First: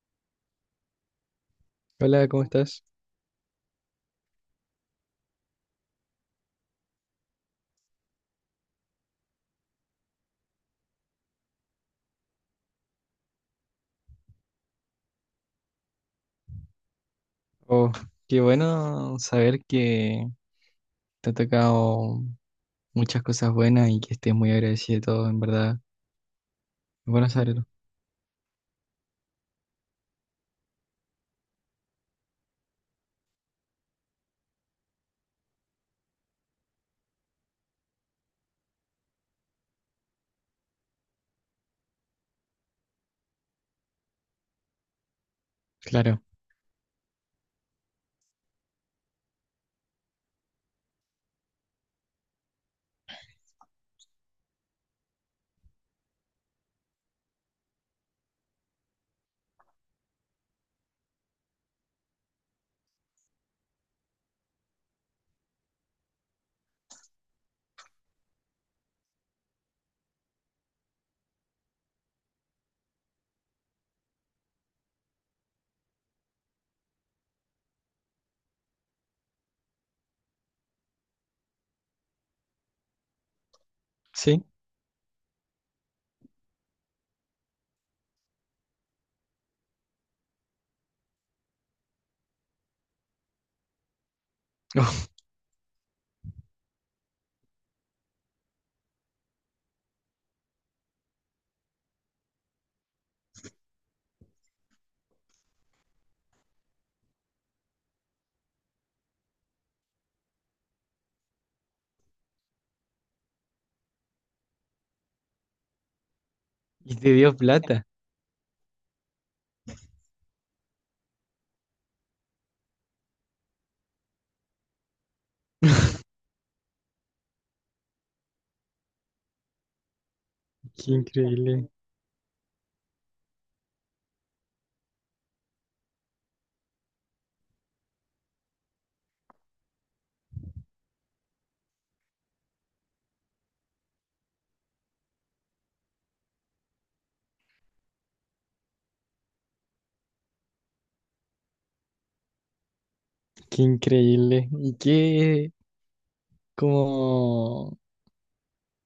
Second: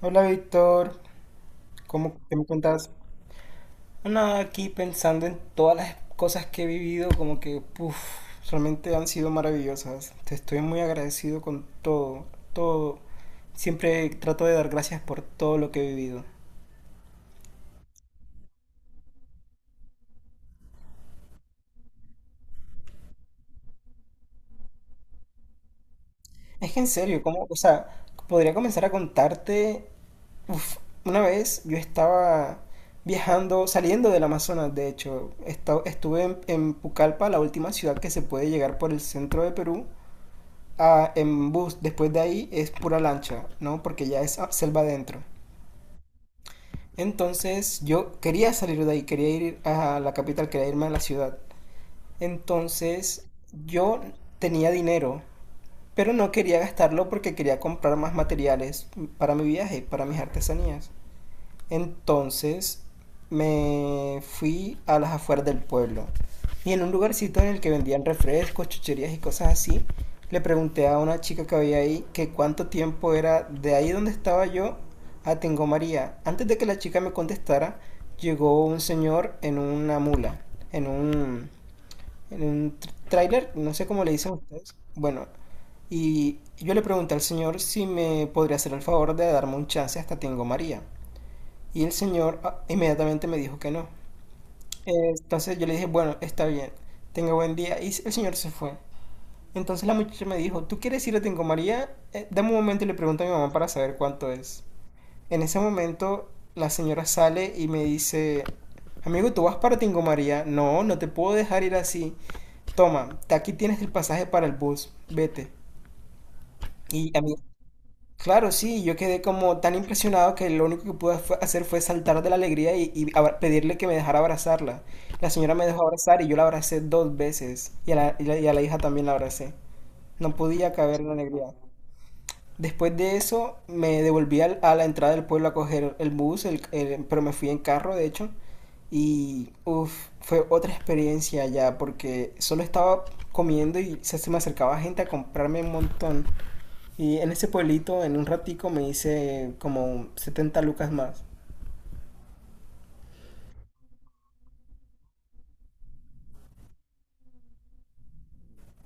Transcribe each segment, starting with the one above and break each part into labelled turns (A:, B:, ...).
A: Hola Víctor, ¿cómo
B: Hola,
A: qué
B: ¿cómo
A: me
B: estás?
A: cuentas? Nada, aquí pensando en todas las cosas que he vivido, como que, realmente han sido maravillosas. Te estoy muy agradecido con todo, todo. Siempre trato de dar gracias por todo lo que he vivido.
B: Oh, qué bueno saber que te ha tocado muchas cosas buenas y que estés muy agradecido de todo, en verdad.
A: Es que en
B: Es
A: serio,
B: bueno
A: ¿cómo? O
B: saberlo.
A: sea, podría comenzar a contarte, uf, una vez yo estaba viajando, saliendo del Amazonas, de hecho, estuve en Pucallpa, la última ciudad que se puede llegar por el centro de Perú. En bus después de ahí es pura lancha, ¿no? Porque ya es selva adentro.
B: Claro,
A: Entonces yo quería salir de ahí, quería ir a la capital, quería irme a la ciudad. Entonces yo tenía dinero, pero no quería gastarlo porque quería comprar más materiales para mi viaje, para mis artesanías. Entonces me fui a las afueras del pueblo y en un lugarcito en el que vendían refrescos, chucherías y cosas así, le pregunté a una chica que había ahí que cuánto tiempo era de ahí donde estaba yo a Tengo María. Antes de que la chica me contestara, llegó un señor en una mula, en un, en un tráiler, no sé cómo le dicen
B: sí.
A: ustedes. Bueno, y yo le pregunté al señor si me podría hacer el favor de darme un chance hasta Tengo María. Y el señor inmediatamente me dijo que no. Eh,
B: Oh,
A: Entonces yo le dije, bueno, está bien, tenga buen día. Y el señor se fue. Entonces la muchacha me dijo, ¿tú quieres ir a Tingo María? Dame un momento y le pregunto a mi mamá para saber cuánto es. En ese momento la señora sale y me dice, amigo, ¿tú vas para Tingo María? No, no te puedo dejar ir así. Toma, aquí tienes el pasaje para el bus, vete.
B: y te
A: Y a mí
B: dio plata.
A: Claro, sí, yo quedé como tan impresionado que lo único que pude hacer fue saltar de la alegría y pedirle que me dejara abrazarla. La señora me dejó abrazar y yo la abracé dos veces y a la hija también la abracé. No podía
B: Qué
A: caber la alegría.
B: increíble,
A: Después de eso me devolví a la entrada del pueblo a coger el bus, pero me fui en carro de hecho y fue otra experiencia ya porque solo estaba comiendo y se me acercaba gente a comprarme un montón. Y en ese pueblito, en un ratico, me hice como 70 lucas más.
B: qué increíble. Y qué como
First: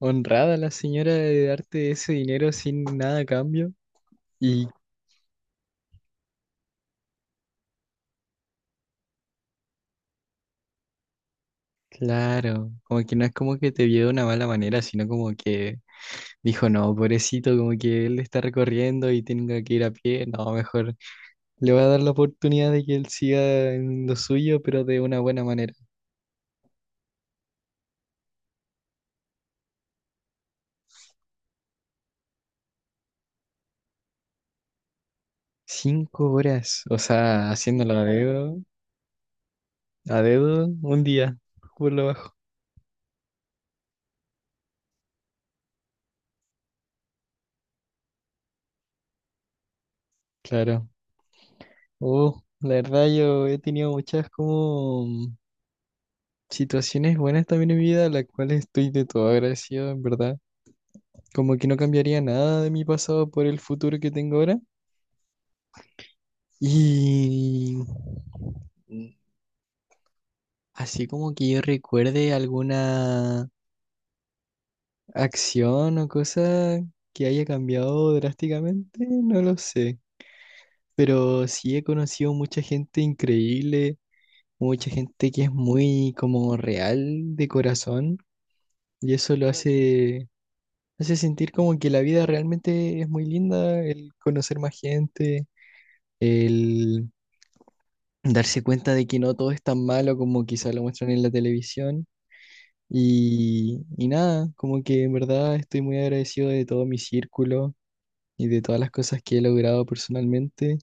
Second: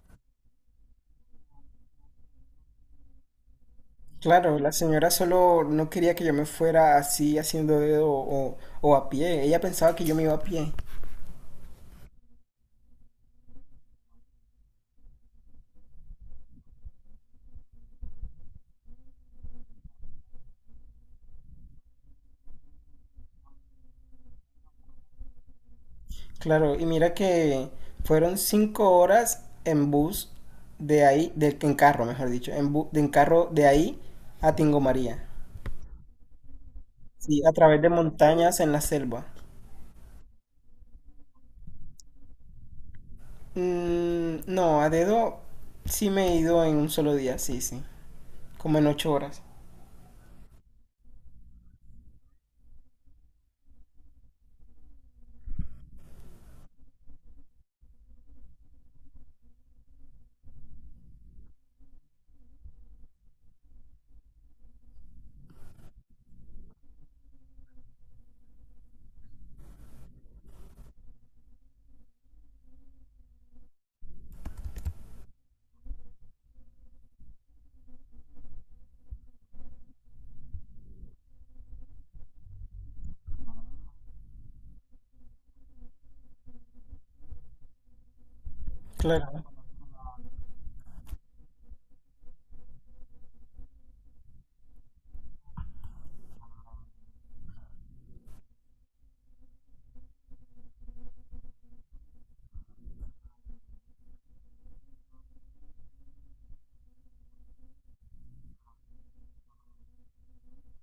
B: honrada la señora de darte ese dinero sin nada a cambio.
A: Claro,
B: Y
A: la señora solo no quería que yo me fuera así haciendo dedo o a pie. Ella pensaba que yo me iba a pie.
B: claro, como que no es como que te vio de una mala manera, sino como que dijo, no, pobrecito, como que él está recorriendo y tenga que ir a pie. No, mejor le voy a dar la oportunidad de que él siga en lo suyo, pero de una buena manera.
A: Claro, y mira que fueron 5 horas en bus de ahí, en carro, mejor dicho, en carro de ahí a Tingo María.
B: 5 horas, o
A: Sí,
B: sea,
A: a través de
B: haciéndolo
A: montañas en la selva.
B: a dedo, un día, por lo bajo.
A: Mm, no, a dedo sí me he ido en un solo día, sí, sí. Como en 8 horas.
B: Claro. Oh, la verdad yo he tenido muchas como situaciones buenas también en mi vida, a las cuales estoy de todo agradecido, en verdad. Como que no cambiaría nada de mi pasado por el futuro que tengo ahora. Y... así como que yo recuerde alguna acción o cosa que haya cambiado drásticamente, no lo sé. Pero sí he conocido mucha gente increíble, mucha gente que es muy como real de corazón y eso
A: Claro.
B: lo hace, hace sentir como que la vida realmente es muy linda, el conocer más gente, el darse cuenta de que no todo es tan malo como quizá lo muestran en la televisión. Y nada, como que en verdad estoy muy agradecido de todo mi círculo y de todas las cosas que he logrado personalmente.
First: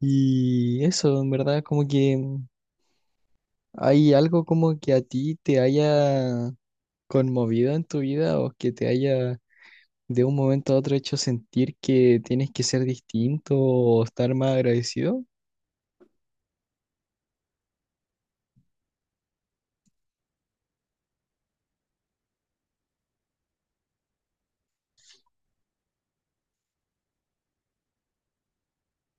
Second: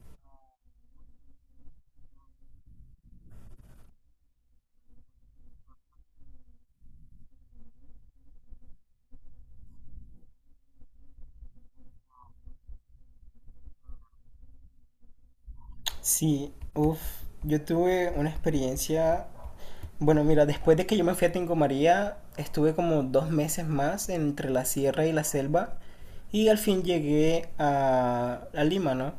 B: Y eso, en verdad, como que hay algo como que a ti te haya conmovido en tu vida o que te haya de un momento a otro hecho sentir que tienes que ser distinto o estar más agradecido.
A: Sí, yo tuve una experiencia, bueno, mira, después de que yo me fui a Tingo María, estuve como 2 meses más entre la sierra y la selva y al fin llegué a Lima, ¿no?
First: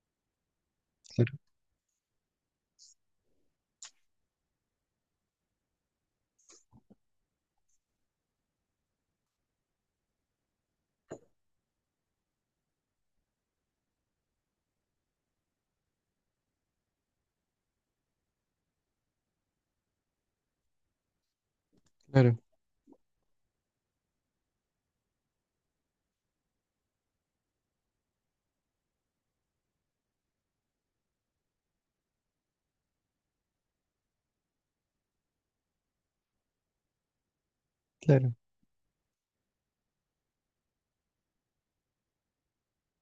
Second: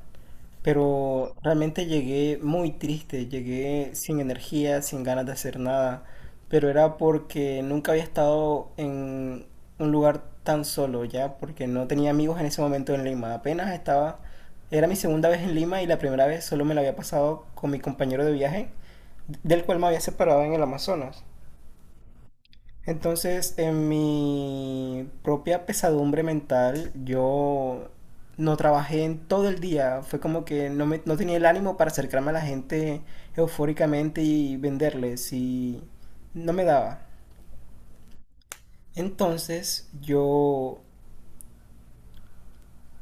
A: Pero
B: Claro.
A: realmente llegué muy triste, llegué sin energía, sin ganas de hacer nada, pero era porque nunca había estado en un lugar tan solo ya, porque no tenía amigos en ese momento en Lima, apenas estaba, era mi segunda vez en Lima y la primera vez solo me la había pasado con mi compañero de viaje, del cual me había separado en el Amazonas.
B: Claro,
A: Entonces, en mi propia pesadumbre mental, yo no trabajé en todo el día. Fue como que no tenía el ánimo para acercarme a la gente eufóricamente y venderles y no me daba.
B: claro.
A: Entonces, yo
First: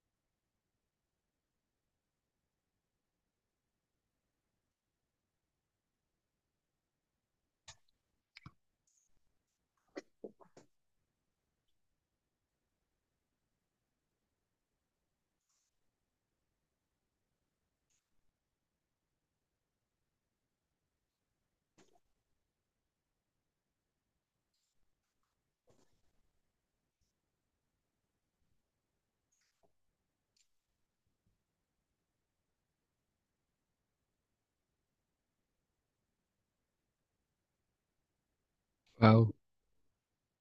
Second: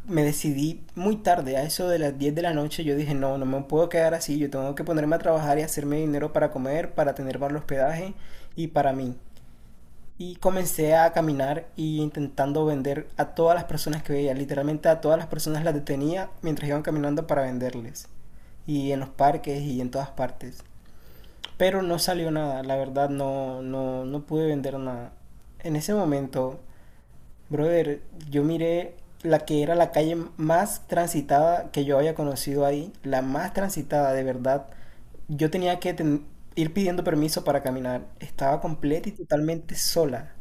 A: me decidí muy tarde, a eso de las 10 de la noche, yo dije, no, no me puedo quedar así, yo tengo que ponerme a trabajar y hacerme dinero para comer, para tener para el hospedaje y para mí. Y comencé a caminar y intentando vender a todas las personas que veía. Literalmente a todas las personas las detenía mientras iban caminando para venderles. Y en los parques y en todas partes. Pero no salió nada, la verdad no, no, no pude vender nada. En ese momento, brother, yo miré la que era la calle más transitada que yo había conocido ahí. La más transitada, de verdad. Yo tenía que ir pidiendo permiso para caminar. Estaba completa y
B: Wow,
A: totalmente sola.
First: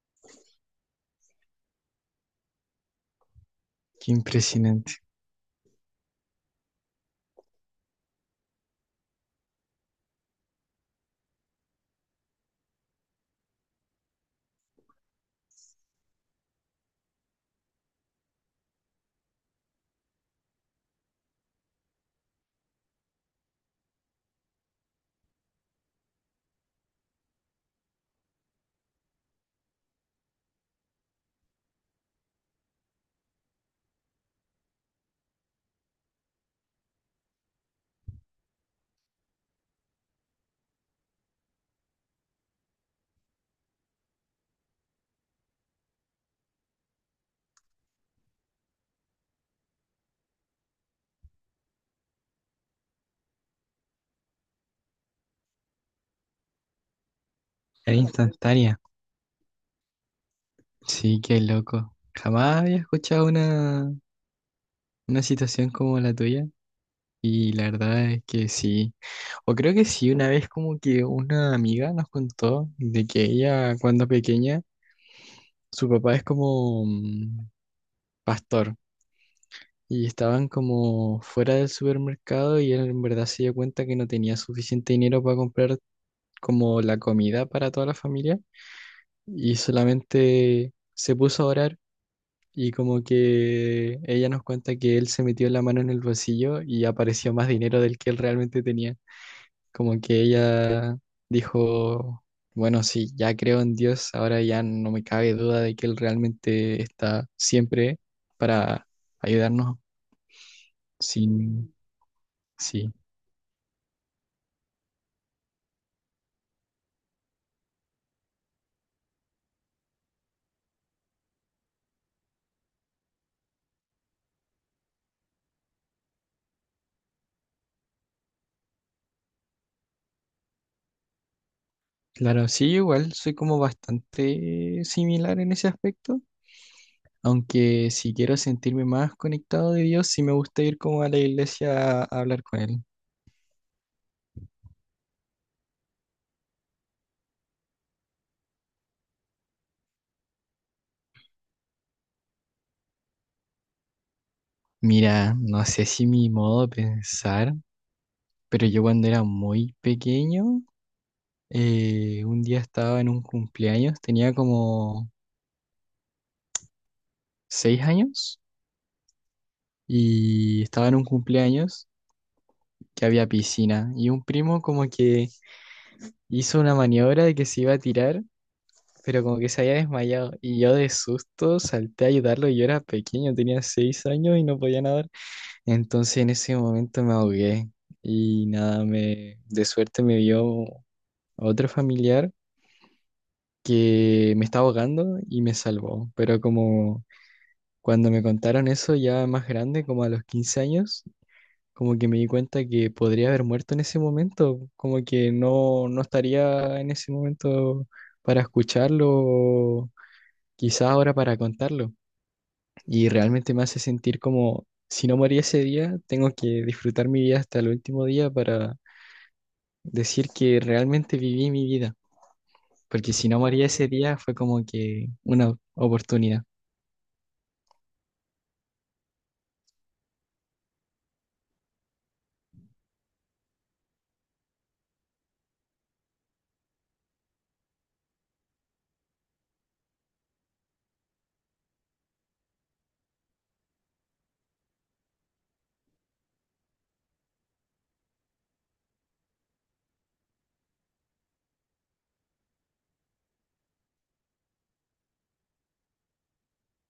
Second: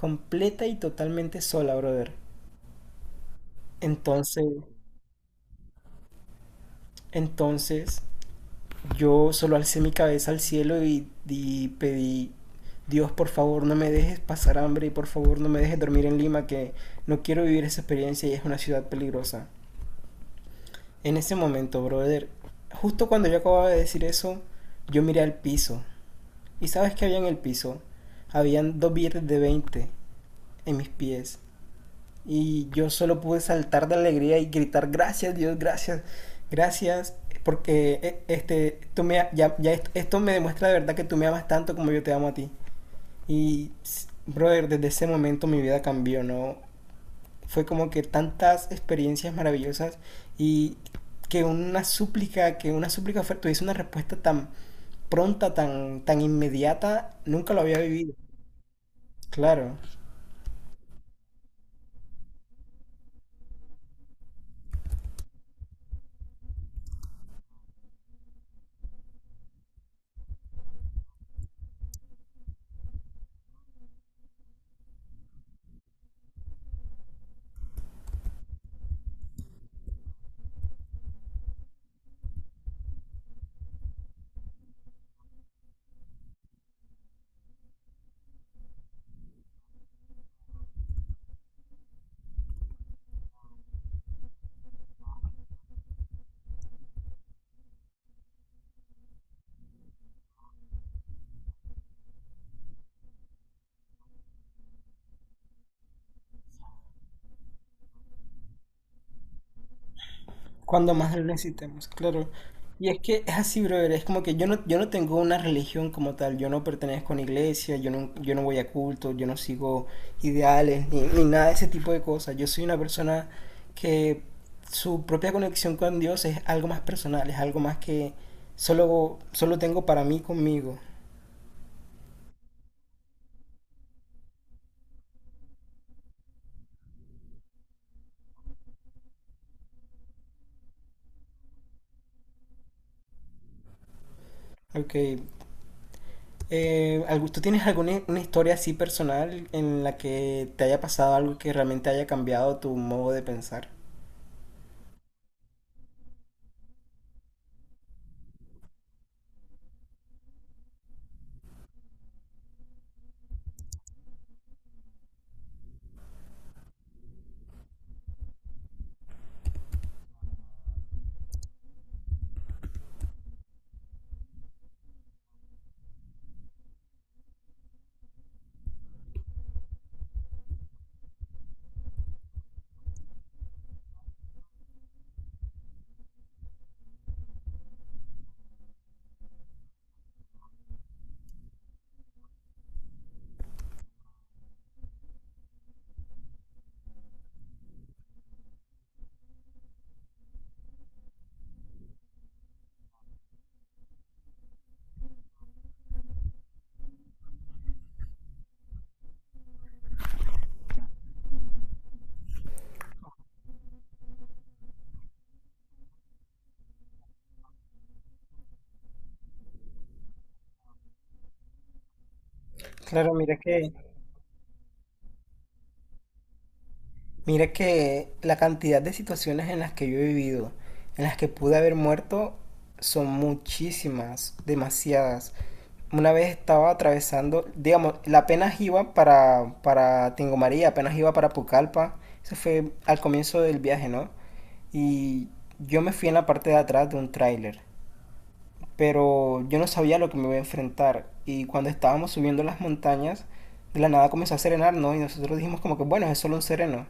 A: Completa y totalmente sola, brother.
B: qué
A: Entonces,
B: impresionante.
A: entonces, yo solo alcé mi cabeza al cielo y pedí, Dios, por favor, no me dejes pasar hambre y por favor, no me dejes dormir en Lima, que no quiero vivir esa experiencia y es una ciudad peligrosa. En ese momento, brother, justo cuando yo acababa de decir eso, yo miré al piso. ¿Y sabes qué había en el piso? Habían dos billetes de 20 en mis pies. Y yo solo pude saltar de alegría y gritar, gracias Dios, gracias, gracias, porque este, ya esto me demuestra de verdad que tú me amas tanto como yo te amo a ti. Y, brother, desde ese momento mi vida cambió, ¿no? Fue como que tantas experiencias maravillosas y que una súplica tuviese una respuesta tan pronta, tan, tan inmediata, nunca lo había
B: Era
A: vivido.
B: instantánea.
A: Claro.
B: Sí, qué loco. Jamás había escuchado una. Una situación como la tuya y la verdad es que sí, o creo que sí, una vez como que una amiga nos contó de que ella cuando pequeña, su papá es como pastor y estaban como fuera del supermercado y él en verdad se dio cuenta que no tenía suficiente dinero para comprar como la comida para toda la familia y solamente se puso a orar. Y como que ella nos cuenta que él se metió la mano en el bolsillo y apareció más dinero del que él realmente tenía. Como que ella dijo, bueno, sí, ya creo en Dios, ahora ya no me cabe duda de que Él realmente está siempre para ayudarnos.
A: Cuando más lo
B: Sí,
A: necesitemos, claro. Y
B: sí.
A: es que es así, brother, es como que yo no tengo una religión como tal, yo no pertenezco a una iglesia, yo no voy a culto, yo no sigo ideales, ni, ni nada de ese tipo de cosas. Yo soy una persona que su propia conexión con Dios es algo más personal, es algo más que solo tengo para mí conmigo.
B: Claro, sí, yo igual soy como bastante similar en ese aspecto, aunque si quiero sentirme más conectado de Dios, sí me gusta ir como a la iglesia a hablar con Él.
A: Ok. ¿Tú tienes alguna una historia así personal en la que te haya pasado algo que realmente haya cambiado tu modo de pensar?
B: Mira, no sé si mi modo de pensar, pero yo cuando era muy pequeño, eh, un día estaba en un cumpleaños, tenía como 6 años y estaba en un cumpleaños que había piscina y un primo como que hizo una maniobra de que se iba a tirar, pero como que se había desmayado y yo de susto salté a ayudarlo y yo era pequeño, tenía 6 años y no podía nadar. Entonces en ese momento me ahogué y nada, de suerte me vio otro familiar que me estaba ahogando y me salvó, pero como... cuando me contaron eso ya más grande, como a los 15 años, como que me di cuenta que podría haber muerto en ese momento, como que no, no estaría en ese momento para escucharlo, o quizá ahora para contarlo. Y realmente me hace sentir como, si no morí ese día, tengo que disfrutar mi vida hasta el último día para decir que realmente viví mi vida, porque
A: Claro,
B: si
A: mira
B: no
A: que
B: morí ese día fue como que una oportunidad.
A: La cantidad de situaciones en las que yo he vivido, en las que pude haber muerto, son muchísimas, demasiadas. Una vez estaba atravesando, digamos, la apenas iba para Tingo María, apenas iba para Pucallpa. Eso fue al comienzo del viaje, ¿no? Y yo me fui en la parte de atrás de un tráiler, pero yo no sabía lo que me iba a enfrentar. Y cuando estábamos subiendo las montañas, de la nada comenzó a serenar, ¿no? Y nosotros dijimos como que, bueno, es solo un sereno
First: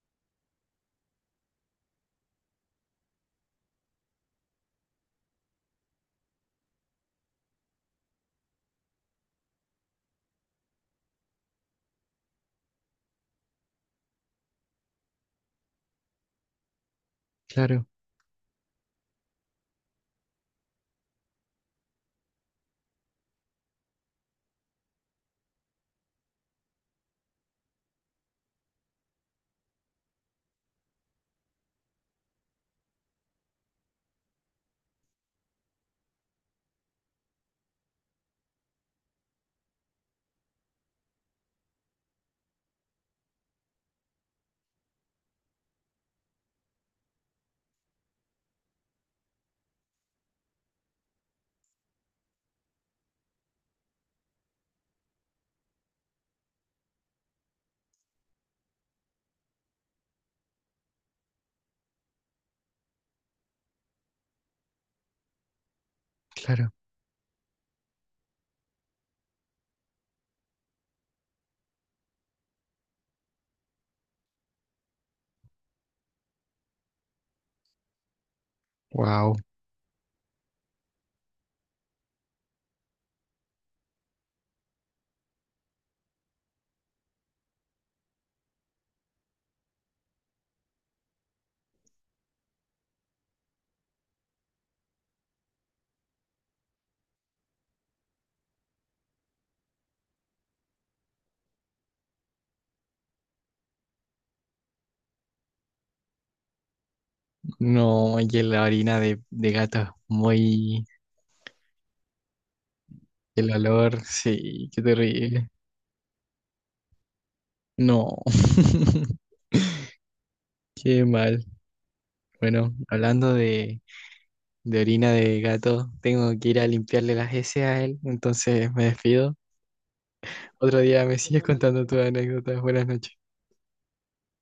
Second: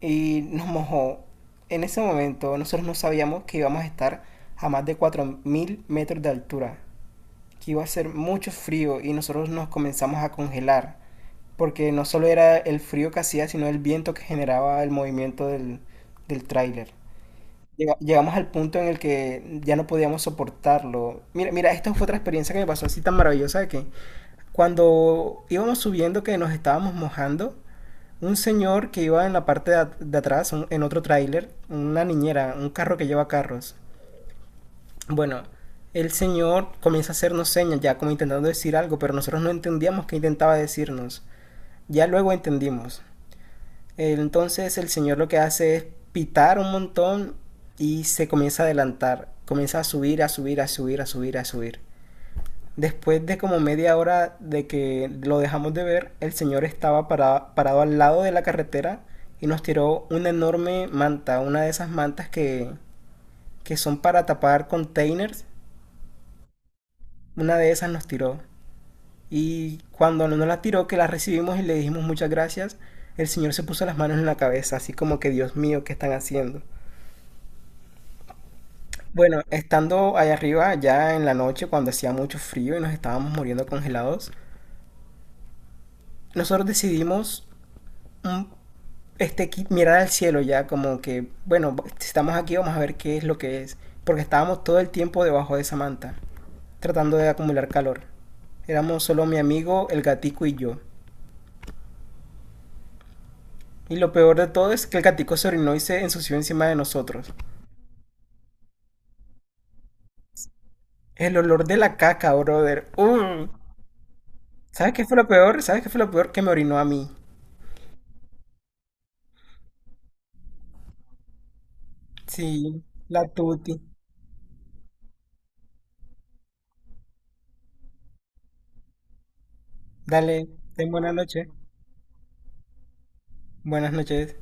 A: y nos mojó. En ese momento nosotros no sabíamos que íbamos a estar a más de 4.000 metros de altura, que iba a ser mucho frío y nosotros nos comenzamos a congelar, porque no solo era el frío que hacía, sino el viento que generaba el movimiento del tráiler.
B: Claro,
A: Llegamos al punto en el que ya no podíamos soportarlo. Mira, mira, esta fue otra experiencia que me pasó así tan maravillosa de que cuando íbamos subiendo que nos estábamos mojando, un señor que iba en la parte de atrás, en otro tráiler, una niñera, un carro que lleva carros. Bueno, el señor comienza a hacernos señas, ya como intentando decir algo, pero nosotros no entendíamos qué intentaba decirnos. Ya luego entendimos. Entonces el señor lo que hace es pitar un montón y se comienza a adelantar, comienza a subir, a subir, a subir, a subir, a subir. Después de como media hora de que lo dejamos de ver, el señor estaba parado al lado de la carretera y nos tiró una enorme manta, una de esas mantas que son para tapar containers.
B: claro.
A: Una de esas nos tiró. Y cuando nos la tiró, que la recibimos y le dijimos muchas gracias, el señor se puso las manos en la cabeza, así como que Dios mío, ¿qué están haciendo?
B: Wow.
A: Bueno, estando allá arriba, ya en la noche, cuando hacía mucho frío y nos estábamos muriendo congelados, nosotros decidimos un mirar al cielo ya, como que, bueno, estamos aquí, vamos a ver qué es lo que es. Porque estábamos todo el tiempo debajo de esa manta, tratando de acumular calor. Éramos solo mi amigo, el gatico y yo. Y lo peor de todo es que el gatico se orinó y se ensució encima de nosotros.
B: No, y que la orina de gato muy...
A: El olor de la caca, brother. ¡Uh!
B: El olor, sí, qué
A: ¿Sabes qué fue lo
B: terrible.
A: peor? ¿Sabes qué fue lo peor? Que me orinó a mí.
B: No, qué mal. Bueno,
A: Sí, la
B: hablando
A: tuti.
B: de orina de gato, tengo que ir a limpiarle las heces a él, entonces me despido.
A: Dale,
B: Otro
A: ten
B: día
A: buena
B: me sigues
A: noche.
B: contando tus anécdotas. Buenas noches.
A: Buenas noches.